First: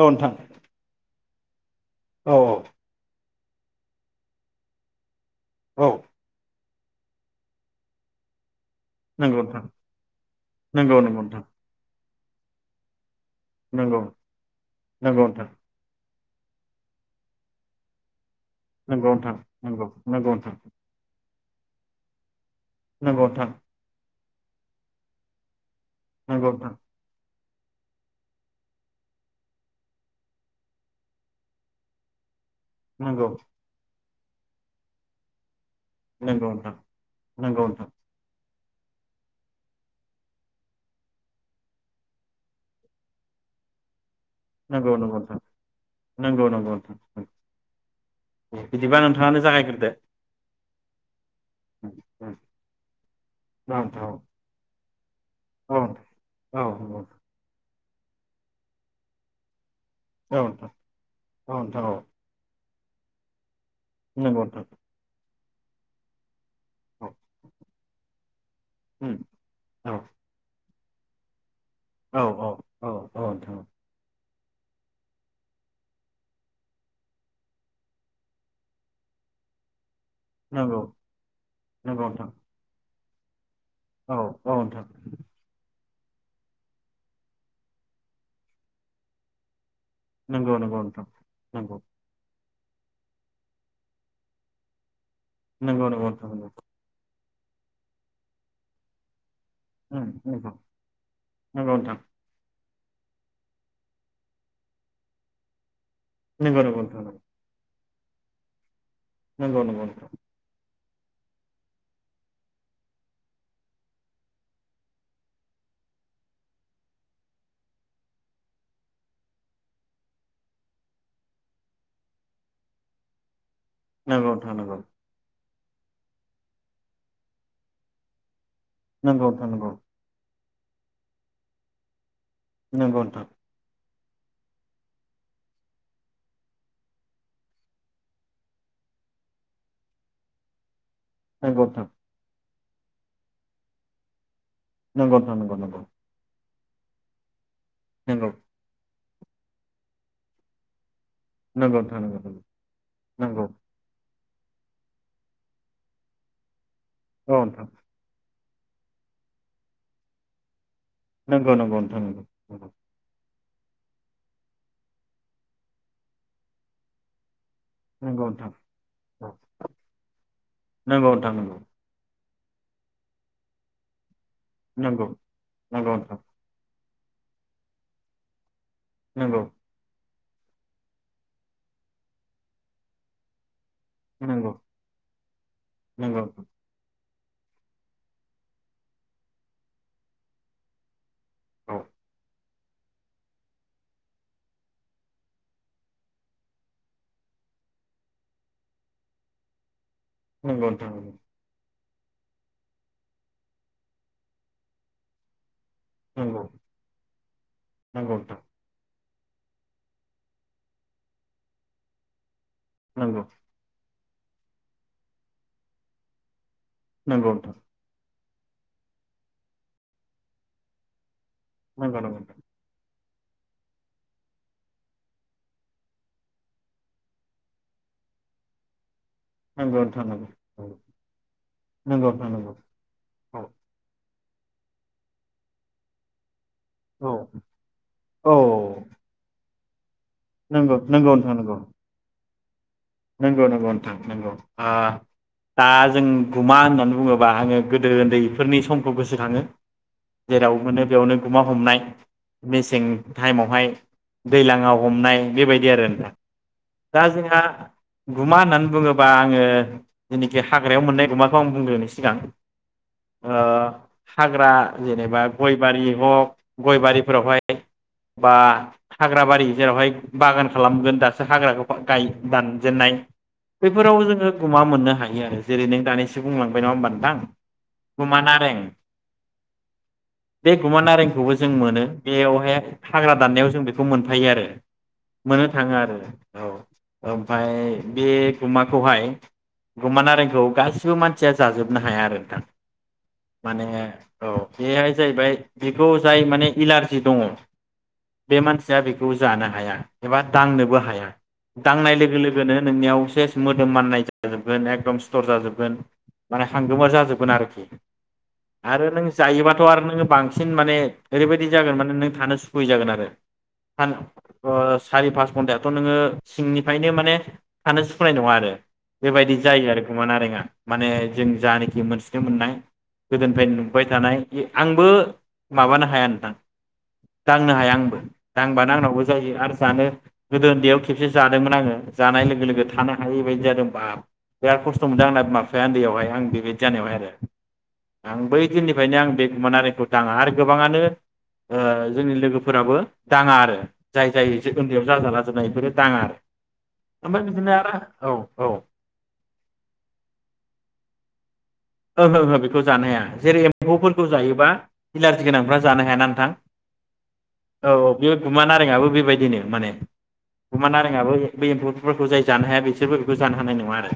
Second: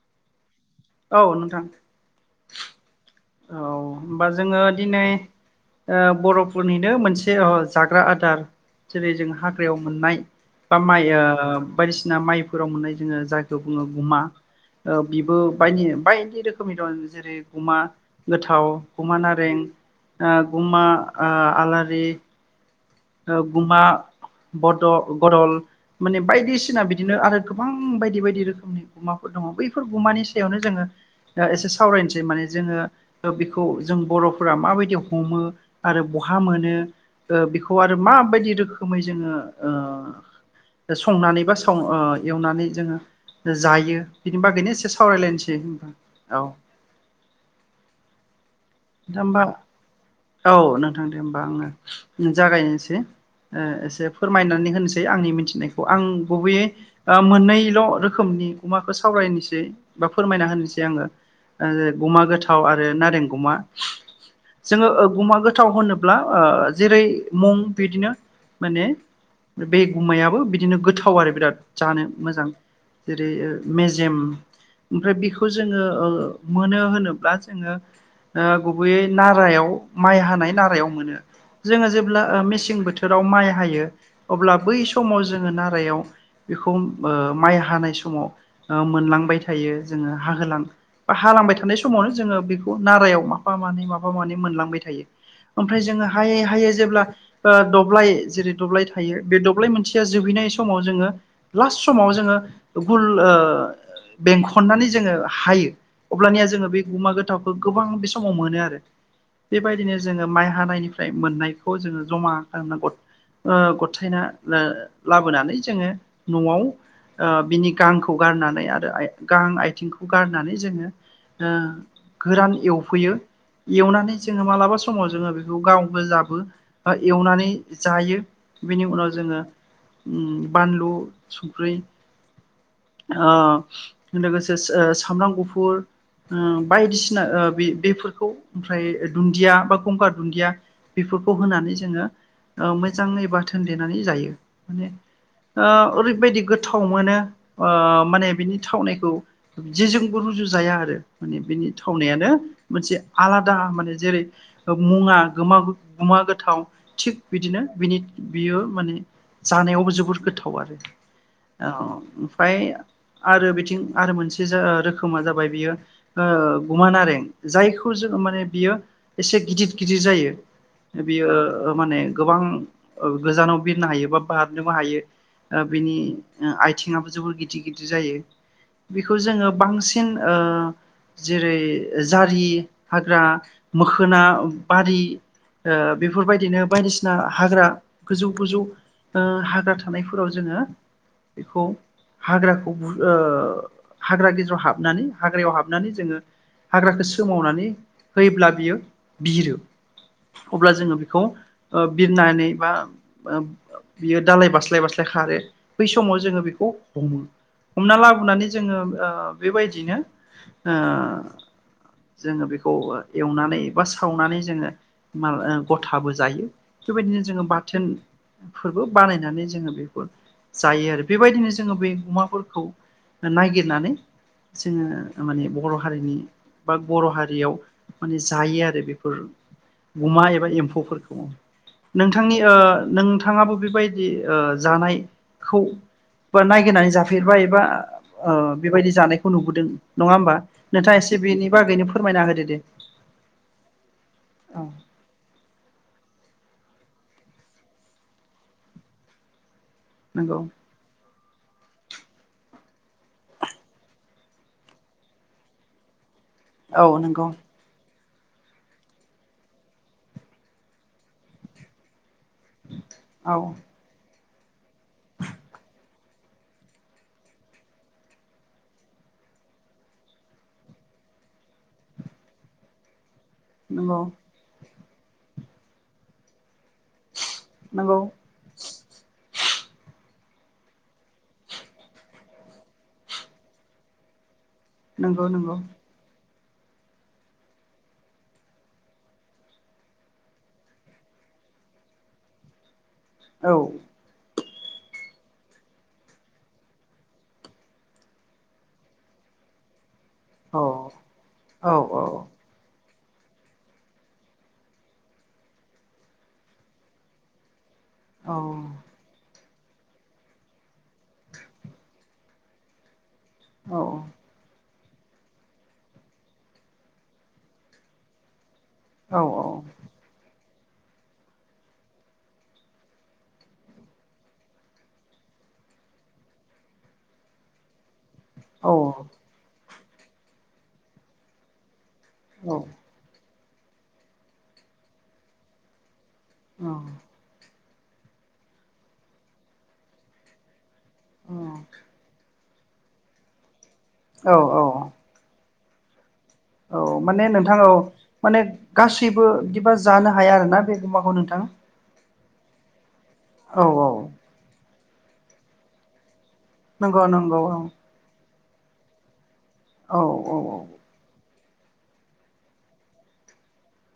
औ नोंथां । औ नोंथां । औ औ । औ होमबा जोङो दिनै औ ओ बर'फ फोरनिनो मोनसे ओ जाग्रा आदार जेरै जों नंगौ नोंथां हाग्रायाव मोननाय बा नंगौ माइ नंगौ ओ नोंथां बायदिसि ना माइफोराव मोननाय जोङो जायखो बुङो नंगौ गुमा ओ नंगौ बिबो नोंथां बायदि बाय दि रोखोमनि दं जेरै गुमा । गोथाव, नंगौ गुमा नारें ओ नोंथां गुमा आ आलारि नंगौ ओ गुमा बद' बदल । माने नंगौ नोंथां बायदिसिना बिदिनो आरो गोबां बायदि बायदि रोखोमनि गुमाफोर दङ बैफोर गुमानि सायावनो जोङो ओ एसे सावरायनोसै माने जोङो नंगौ ओ बेखौ जों बर'फोरा माबायदि हमो आरो बहा नोंथां मोनो ओ नंगौ बिख खौ नोंथां आरो माबायदि रोखो खोमै जोङो ओ संनानै बा साव एवनानै जोङो जायो। बिनि बागैनो एसे नंगौ नंगौ नोंथां नंगौ नोंथां सावरायलायनोसै होनबा औ नंगौ नंगौ नोंथां नंगौ । नोंथां बिदिबा दा नोंथाङानो होमबा जागायग्रोदो औ नोंथां दे होमबा औ आङो जागायनोसै एसे नोंथां फोरमायनानै होनोसै दे आंनि मिथिनाय औ आं गुबैयै नंगौ ओ मोननैल' रोखोमनि गुमाखो सावरायनोसै बा औ फोरमायना नोंथां होनोसै आङो औ नोंथां ओ औ गुमा गोथाव आ रो नारेंगुमा नंगौ नोंथां जोङो ओ गुमा गोथ गोथाव होनोब्ला ओ जेरै औ मुं बिदिनो माने बे औ गुमायाबो बिद बिदिनो गोथाव आरो बिराद जानो औ मोजां औ औ जेरै ओ नोंथां मेजेम ओमफ्राय बेखौ जोङो ओ मोनो होनोब्ला जोङो ओ गुबैयै नारायाव माइ हानाय नंगौ नारायाव मोनो जोङो नंगौ जेब्ला नोंथां ओ मेसें बोथो थोराव माइहा हायो औ औ अब्ला बै नोंथां समाव जोङो नारायाव बेखौ ओ माइ हानाय समाव ओ मोनलांबाय थायो । नंगौ जोोहाहोलां नंगौ नोंथां बा हालांबाय थानाय नंगौ समावनो जोङो बेखौ नारायाव माफा मानै माबा मानै मोनलांबाय थायो। ओमफ्राय नंगौ नंगौ जोङो नोंथां हायै हायै जेब्ला दब्लाय जेरै दब्लाय थायो बे दब्लाय मोनसेया नंगौ नंगौ जोबहैनाय समाव जोङो नंगौ लास्ट नोंथां समाव जोङो गुल बेंखननानै जोङो हायो । अब्लानिया नंगौ जोङो नंगौ बे नोंथां गुमा गोथावखौ गोबां बेस समाव मोनो आरो । बेबायदिनो जोङो माइ हानायनिफ्र मोननायखौ जोङो जमा खालामना गथायना लाबोनानै जोङो न'आव ओ बिनि गांखौ गारनानै आरो गां आथिंखौ गारनानै जोङो गोरान एव फैयो एवनानै नंगौ नंगौ जोङो नोंथां मालाबा समाव जोङो बे गाव गोजाबो एवनानै जायो बिनि उनाव नंगौ जोङो बानलु संख्रि नोंथां अ लोगोसे सो सामब्राम गुफुर ओ बायदिसिना ओ बे बेफोरखौ ओमफ्राय दुन्दिया बा गंगार दुन्दिया बेफोरखौ नंगौ होनानै जोङो ओ मोजाङै बाथोन देनानै जायो माने नंगौ नोंथां नंगौ ओ ओरैबायदि गोथ गोथाव मोनो ओ नंगौ माने बिनि थावनायखौ जेजोंबो रुजु जाया आरो माने बिनि नोंथां नंगौ नोंथां थावनायानो नंगौ मोनसे आलादा माने जेरै मुङा गोमा गुमा गोथाव थिग बिदिनो बिनि बियो माने जानायावबो जोबोर गोथाव आरो नोंगौ औ नोंगौ नोंथां नोंगौ ओमफ्राय आरो बिथिं आरो मोनसे जा रोखोमा जाबाय बियो ओ गुमा नारें जायखौ जोङो नंगौ माने बियो एसे गिदिर गिदिर जायो बियो नंगौ माने गोबां गोजानाव बिरनो हायोबा बारनोबो हायो नंगौ बिनि नोंथां ओ आइ आथिंयाबो जोबोर गिदिर गिदिर जायो बेखौ जोङो बांसिन ओ जेरै जारि हाग्रा मोखोना नंगौ बारि ओ नंगौ बेफोरबायदिनो बायदिसिना ना हाग्रा गोजौ गोजौ ओ हाग्रा थानायफोराव जोङो बेखौ औ हाग्राखौ ओ हाग्रा गेजेराव हाबनानै हाग्रायाव हाबनानै जोङो हाग्राखौ सोमावनानै होयोब्ला बियो बिरो अब्ला नोंथां जोङो बेखौ ओ बिरनानै बा बियो दालाय बास्लाय बास्लाय खारो बै समाव नंगौ जोङो बेखौ हमो हमना नंगौ नोंथां लाबोनानै जोङो ओ बेबायदिनो ओ जोङो बेखौ खौ नंगौ एवनानै बा सावनानै जोङो मा गथाबो जायो बेबायदिनो नंगौ नोंथां औ नंगौ नोंथां नंगौ जोङो नोंथां बाथोन फोरबो बानायनानै जोङो बेखौ जायो आरो बेबायदिनो जोङो बे नंगौ अमाफोरखौ नागिरनानै जोङो माने बर' हारिनि बा बर' हारियाव माने जायो आरो बे फोर नंगौ नंगौ नोंथां गुमा एबा औ एम्फौफोरखौ नंगौ नोंथां नंगौ नोंथां नंगौ नोंथां नंगौ नोंथां नंगौ नोंथां नोंथांनि नंगौ ओ औ नोंथाङाबो बेबायदि ओ जानायखौ बा नायगिरनानै औ जाफेरबाय एबा ओ औ बेबायदि जानायखौ नुबोदों नङा होमबा नंगौ नोंथाङा नंगौ एसे नोंथां नंगौ बेनि फोरमायना होदो दे नंगौ नंगौ नोंथां नंगौ औ आ दा जों गुमा होननानै बुङोबा आङो गोदो उन्दैफोरनि समखौ गोसोखाङो नंगौ जेराव मोनो बेयावनो गुमा हमनाय मेसें टाइमावहाय दैज्लाङाव हमनाय बेबायदि आरो दा औ दा नंगौ जोंहा गुमा होननानै बुङोबा आङो जेनाखि हाग्रायाव मोननाय गुमाखौ आं बुंग्रोनो सिगां ओ औ हाग्रा जेनेबा गय बारि हक गय बारिफोरावहाय बा हाग्रा बारि जेरावहाय बागान खालामगोन दासो हाग्राखौ गाय दान जेननाय नंगौ बेफोरावबो जोङो गुमा मोननो थायो आरो जेरै नों दानैसो बुंलां नङा होमबा नोंथां नंगौ गुमा नारें बे गुमा नारेंखौबो जों मोनो बेयावहाय हाग्रा दाननायाव जों बेखौ मोनफायो आरो नंगौ मोननो नंगौ थाङो आरो औ औ ओमफ्राय बे गुमाखौहाय गुमा नारेंखौ गासिबो मानसिया जाजोबनो हाया आरो नोंथां औ माने औ बेहाय जाहैबाय बेखौ जाय माने इलारजि दङ बे मानसिया बेखौ जानो हाया। एबा औ दांनोबो हाया औ दांनाय लोगो गोनो नोंनियाव सेस मोदोम माननाय जाजोबगोन एकदम सिथर जाजोबगोन माने हांगोमोर जाजोबगोन आरोखि। औ आरो नों जायोबा थ' आरो नोङो बांसिन माने ओरैबायदि जागोन माने नों थानो सुखुयै जागोन आरो। औ हान अ सारि पास घन्टायाथ' नोङो सिंनि ओंखायनो माने थानो सुखुनाय नङा आरो। औ बेबायदि जायो आरो गुमा नारेंआ। माने जों जानाखि मोनथिनो मोननाय गोदोनिफ्रायनो नुबाय थानाय आंबो माबानो हाया नोंथां दांनो हाया आंबो। दांबानो आंनावबो औ जायो आरो जानो गोदो उन्दैयाव खेबसे जा बायमोन आङो। जानाय लोगो लोगो थानो हायै बायदि जादोंबाब बिराद खस्थ' मोनदों आंना बिमा बिफाया उन्दैयावहाय आं। बेबायदि जानायावहाय आरो। आं बै दिननिफ्रायनो आं बे गुमा नारेंखौ दाङा आरो गोबाङानो आ जोंनि लोगोफो फोराबो दाङा आरो। जाय जाय औ औ उन्दैयाव जाजाला जोबनाय इफोरो दाङा आरो। औ ओमफ्राय माने बिदिनो नोंथां औ आरो माने गासैबो बिदिबा जानो हाया आरोना बे गुमाखौ नोंथां। ओहो ओहो बेखौ जानो हाया। जेरै औ औ एम्फौफोरखौ जायोबा इलारजि गोनांफ्रा जानो हायाना नोंथां? नंगौ नंगौ औ। गुमा नारेङाबो बेबायदिनो। माने औ औ गुमा नारेङाबो बेबा बे एम्फौफोरखौ जाय जानो हाया बिसोरबो बेखौ जानो हानाय नङा आरो।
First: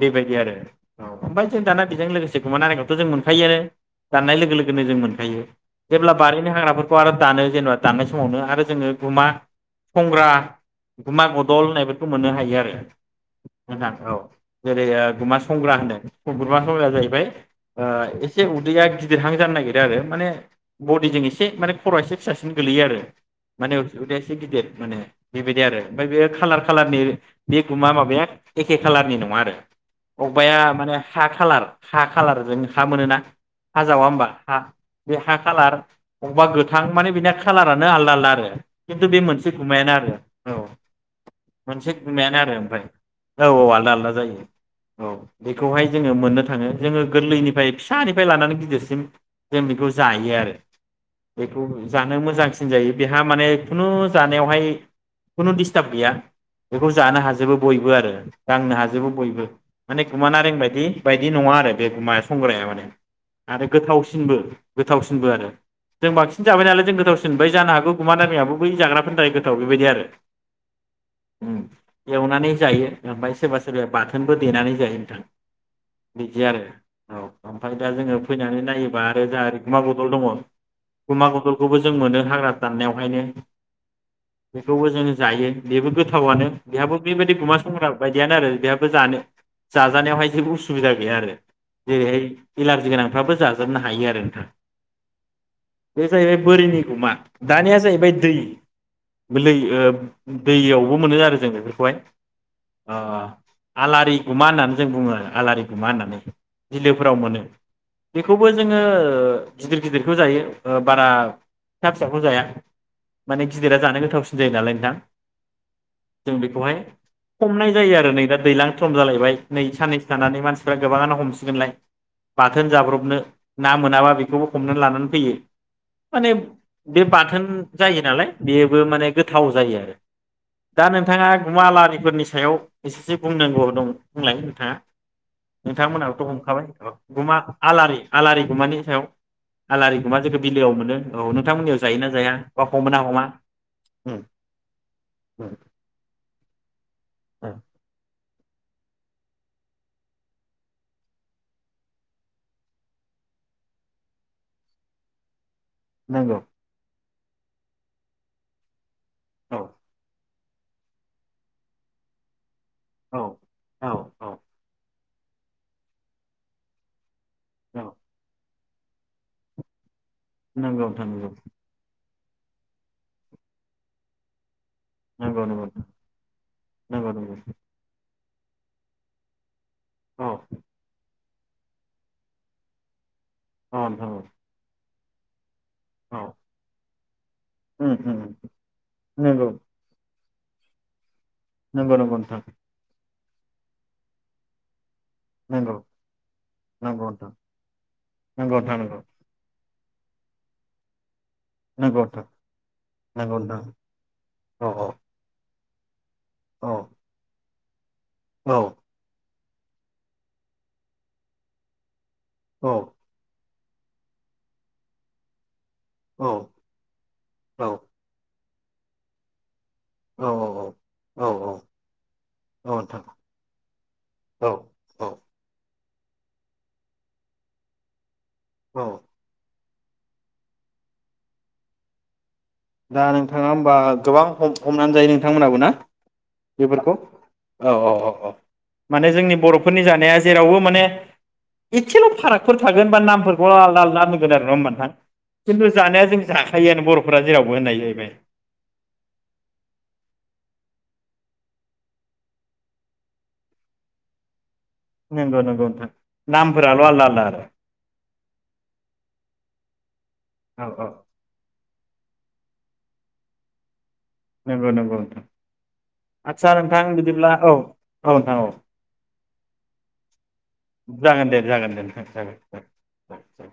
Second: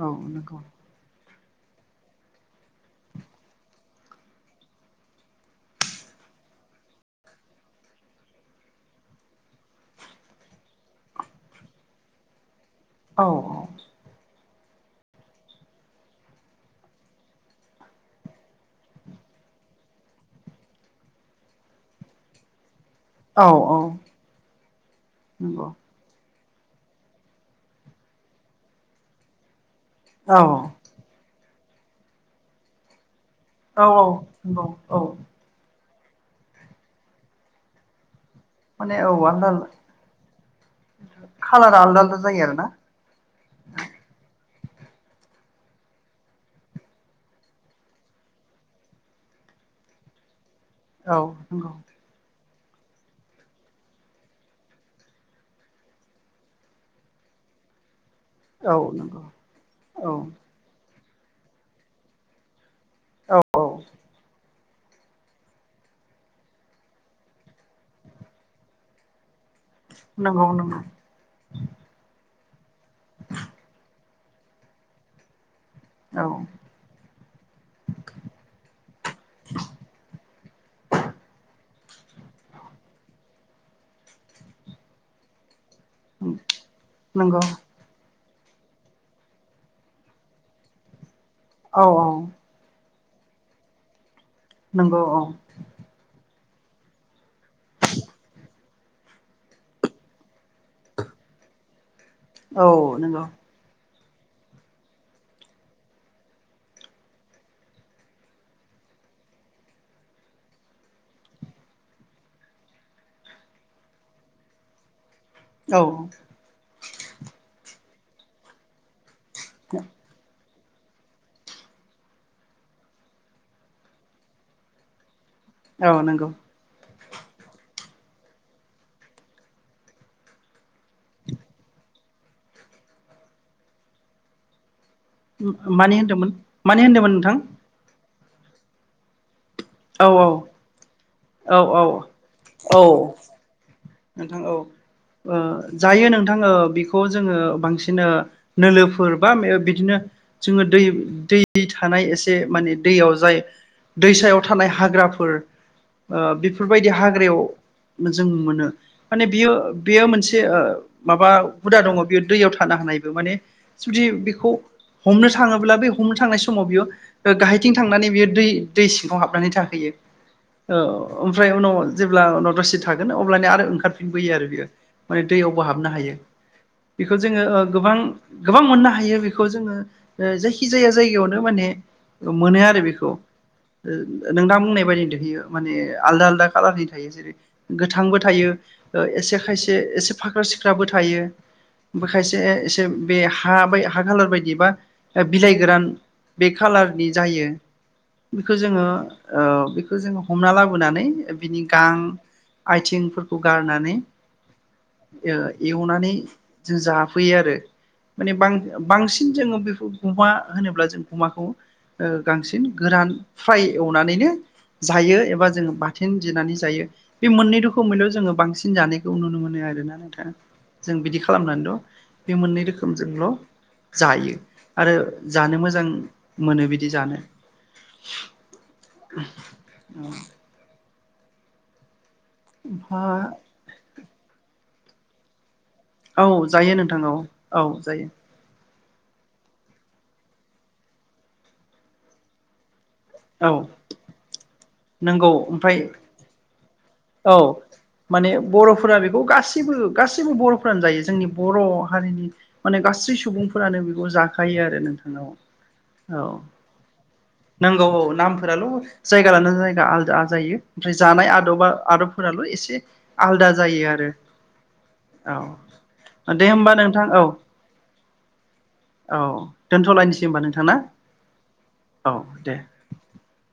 औ आरो नंगौ औ। ओमफाय जों दाना बेजों लोगोसे गुमा नारेंखौथ' जों मोनखायो आनो दाननाय लोगो लोगोनो जों मोनखायो जेब्ला बारिनि हाग्राफोरखौ आरो दानो जेनेबा दाननाय समावनो आरो जोङो गुमा संग्रा गुमा गदल होननायफोरखौ मोननो हायो आरो। औ मोजां औ। जेरैहा गुमा संग्रा होनो गुमा संग्राया जाहैबाय एसे उदैया गिदिरहां जानो नागिरो आरो माने बडिजों एसे माने खर' एसे फिसासिन गोलैयो आरो। औ माने औ उदैया एसे गिदिर माने बेबायदि नंगौ आरो ओमफ्राय बेयो खालार खालारनि बे गुमा माबाया एखे खालारनि नङा आरो। औ अबेबाया माने हा खालार हा खालार जों हा मोनोना हा औ औ जावा होमबा हा नंगौ औ बे हा कालार। अबावबा गोथां माने बिनिया खालारानो आलदा आलदा आरो। माने खिन्थु औ बे मोनसे आलदा गुमायानो आरो औ खालारा मोनसे आलदा आलदा गुमायानो जायो आरो ओमफ्राय औ औ आलदा आलदा जायो। औ बेखौहाय जोङो मोननो थाङो जोङो गोरलैनिफ्राय फिसानिफ्राय लानानै गिदिरसिम जों बेखौ जायो आरो। बेखौ आरोना जानो मोजांसि न होनजायो बेहा माने खुनु जानायावहाय खुनु दिडस्टार्ब गैया बेखौ जानो हाजोबो बयबो आरो। गांनो हाजोबो बयबो माने औ गुमा नारें बायदि। बेबायदि नङा आरो बेगुमाया संग्राया माने। आरो गोथाव गोथावसिनबो आरो। बेबायदि आरो नंगौ औ उम एवनानै जायो ओमफ्राय सोरबा सोरबाया बाथोनबो देनानै जायो नोंथां। बिदि आरो औ ओमफ्राय दा जोङो फैनानै नायोबा आरो जोंहा ओरै गुमा बदल दङ गुमा बदल बेखौबो जों मोनो हाग्रा दाननायावहायनो बेखौबो जों जायो। बेबो गोथावआनो बेहाबो बेबायदि नंगौ गुमा संग्रा बायदि। बियानो आरो बेहाबो जानो जाजानायावहाय जेबो उसुबिदा गैया आरो। औ नंगौ औ नंगौ औ औ देहोय इलारजि गोनां फाबो जाजोबनो हायो आरो। नोंथां नंगौ औ बे जाहैबाय बोरिनि गुमा दानिया जाहैबाय दै दैयावबो मोनो आरो जोङो बेखौहाय औ नंगौ आलारि गुमा होननानै जों बुङो आरो। आलारि गुमा होननानै बिलोफोराव मोनो बेखौबो जोङो गिदिर गिदिरखौ जायो बारा फिसा फिसाखौ जाया माने गिदिरा जानो गोथावसिन जायो नालाय नोंथां। औ जों बेखौहाय हमनाय जायो आरो नै दा दैलां सम जालायबाय नै साननैै नै मानसिफ्रा गोबाङानो हमसिगोनलाय बाथोन जाब्रबनो ना मोनाबा बेखौबो हमनानै लानानै फैयो। औ नंगौ माने बे बाथोन जायो नालाय बेबो माने गोथाव जायो आरो दा नोंथाङागुमालारि फोरनि सायाव एसेसो बुंनांगौ दं बुंलाय नोंथाङा मानि नोंथांमोनहाबोथ' होनदोंमोन हमखाबाय मानि होनदोंमोन नोंथां गुमा आलारि आलारि गुमानि सायाव आलारि औ गुमा औ जोङो बिलोआव मोनो औ नोंथांमोननियाव जायोना जाया बा औ हमो ना हमा उम नोंथां औ ओ उम जायो नोंथां औ बिखौ जोङो बांसिनो नोलोफोर बा बिदिनो जोङो दै दै थानाय एसे माने दैयाव जाय दैसायाव थानाय हाग्राफोर ओ नंगौ बेफोरबायदि हाग ग्रेव जों मोनो माने बियो औ बियो मोनसे बे ओ माबा हुदा दङ बेयो दैयाव थ खाना होनायबो औ माने औ जुदि औ बेखौ हमनो थाङोब्ला बे हमनो थांनाय समाव बियो ओ गाहायथिं औ थांनानै बियो दै दै सिङाव हाबनानै थाहैयो औ नंगौ नोंथां ओमफ्राय उनाव जेब्ला उनाव दसे थागोन अब्लानिया आरो ओंखारफिनबोयो आरो बेयो माने नंगौ दैयावबो नंगौ हाबनो हायो नंगौ नंगौ बेखौ जोङो ओ गोबां गोबां मोननो हायो बेखौ जोङो औ ओ जायखि जाया जायगायावन माने मोनो आरो बेखौ औ नोंथां औ नोंथाङा बुंनाय बायदि बियो माने औ आलदा आलदा खाालारनि थायो जेरै उम गोथांबो उम थायो ओ एसे नंगौ खायसे एसे फाख्रा सिख्राबो थायो नंगौ नंगौ ओमफ्राय खायसे नोंथां इसे बे हा बाय हा खालार बायदि बा बिलाइ नंगौ गोरान बे खालारनि नंगौ नोंथां जायो बेखौ नंगौ नोंथां जोङो नंगौ ओम खौ जो हमना लाबोनानै बिनि गां नंगौ नोंथां आयथिंफोरखौ नंगौ नोंथां गारनानै औ ओ एवनानै औ जों जाफैयो आरो। माने बां औ बांसिन जोङो बेखौ गुमा होनोब्ला जों गुमाखौ ओ बांसिन औ गोरान फ्राय एवनानैनो जायो एबा जों बाथोन औ देनानै जायो बे मोननै रोखोमैल' जोङो बांसिन जानायखौ नुनो मोनो आरो। आरोना औ नोंथां जों बिदि औ औ खालामनानैल' बे मोननै नोंथां रोखोमजोंल' जायो औ आरो औ जानो मोजां मोनो बिदि जानो। औ [unintelligible] औ। दा ओमफाय नोंथाङा होमबा गोबां हम हमनानै जायो नोंथांमोनहाबो ना? औ जायो बेफोरखौ नोंथां औ औ जायो। माने जोंनि बर'फोरनि जानाया जेरावबो माने एसेल' फारागफोर थागो गोन बा औ नामफोरखौल' आलद आलदा दोनगोन आरो नङा होमबा नोंथां। नंगौ खिन्थु ओमफ्राय जानाया जों जा थायो आरो बर'फोरा जेराव औ माने बर'फोरा बेखौ गासिबो गासिबो बर' फोरानजायो जोंनि बर' हारिनि माने गासै सुबुंफोरानो बेखौ जानो फायो आरो नोंथांनाव। नंगौ नंगौ नोंथां औ नामफोराल' आलदा आलदा आरो नंगौ औ नामफोराल' जायगा लाना जायगा आलादा जायो औ औ ओमफ्राय जानाय आद'बा आदबफोराल' एसे आलदा जायो आरो। नंगौ नंगौ नोंथां। औ दे आस्सा होमबा नोंथां बिदिब्ला औ औ नोंथां औ औ दोनथ'लायनोसै होमबा नोंथां ना जागोन दे जागोन दे नोंथां औ दे जागोन।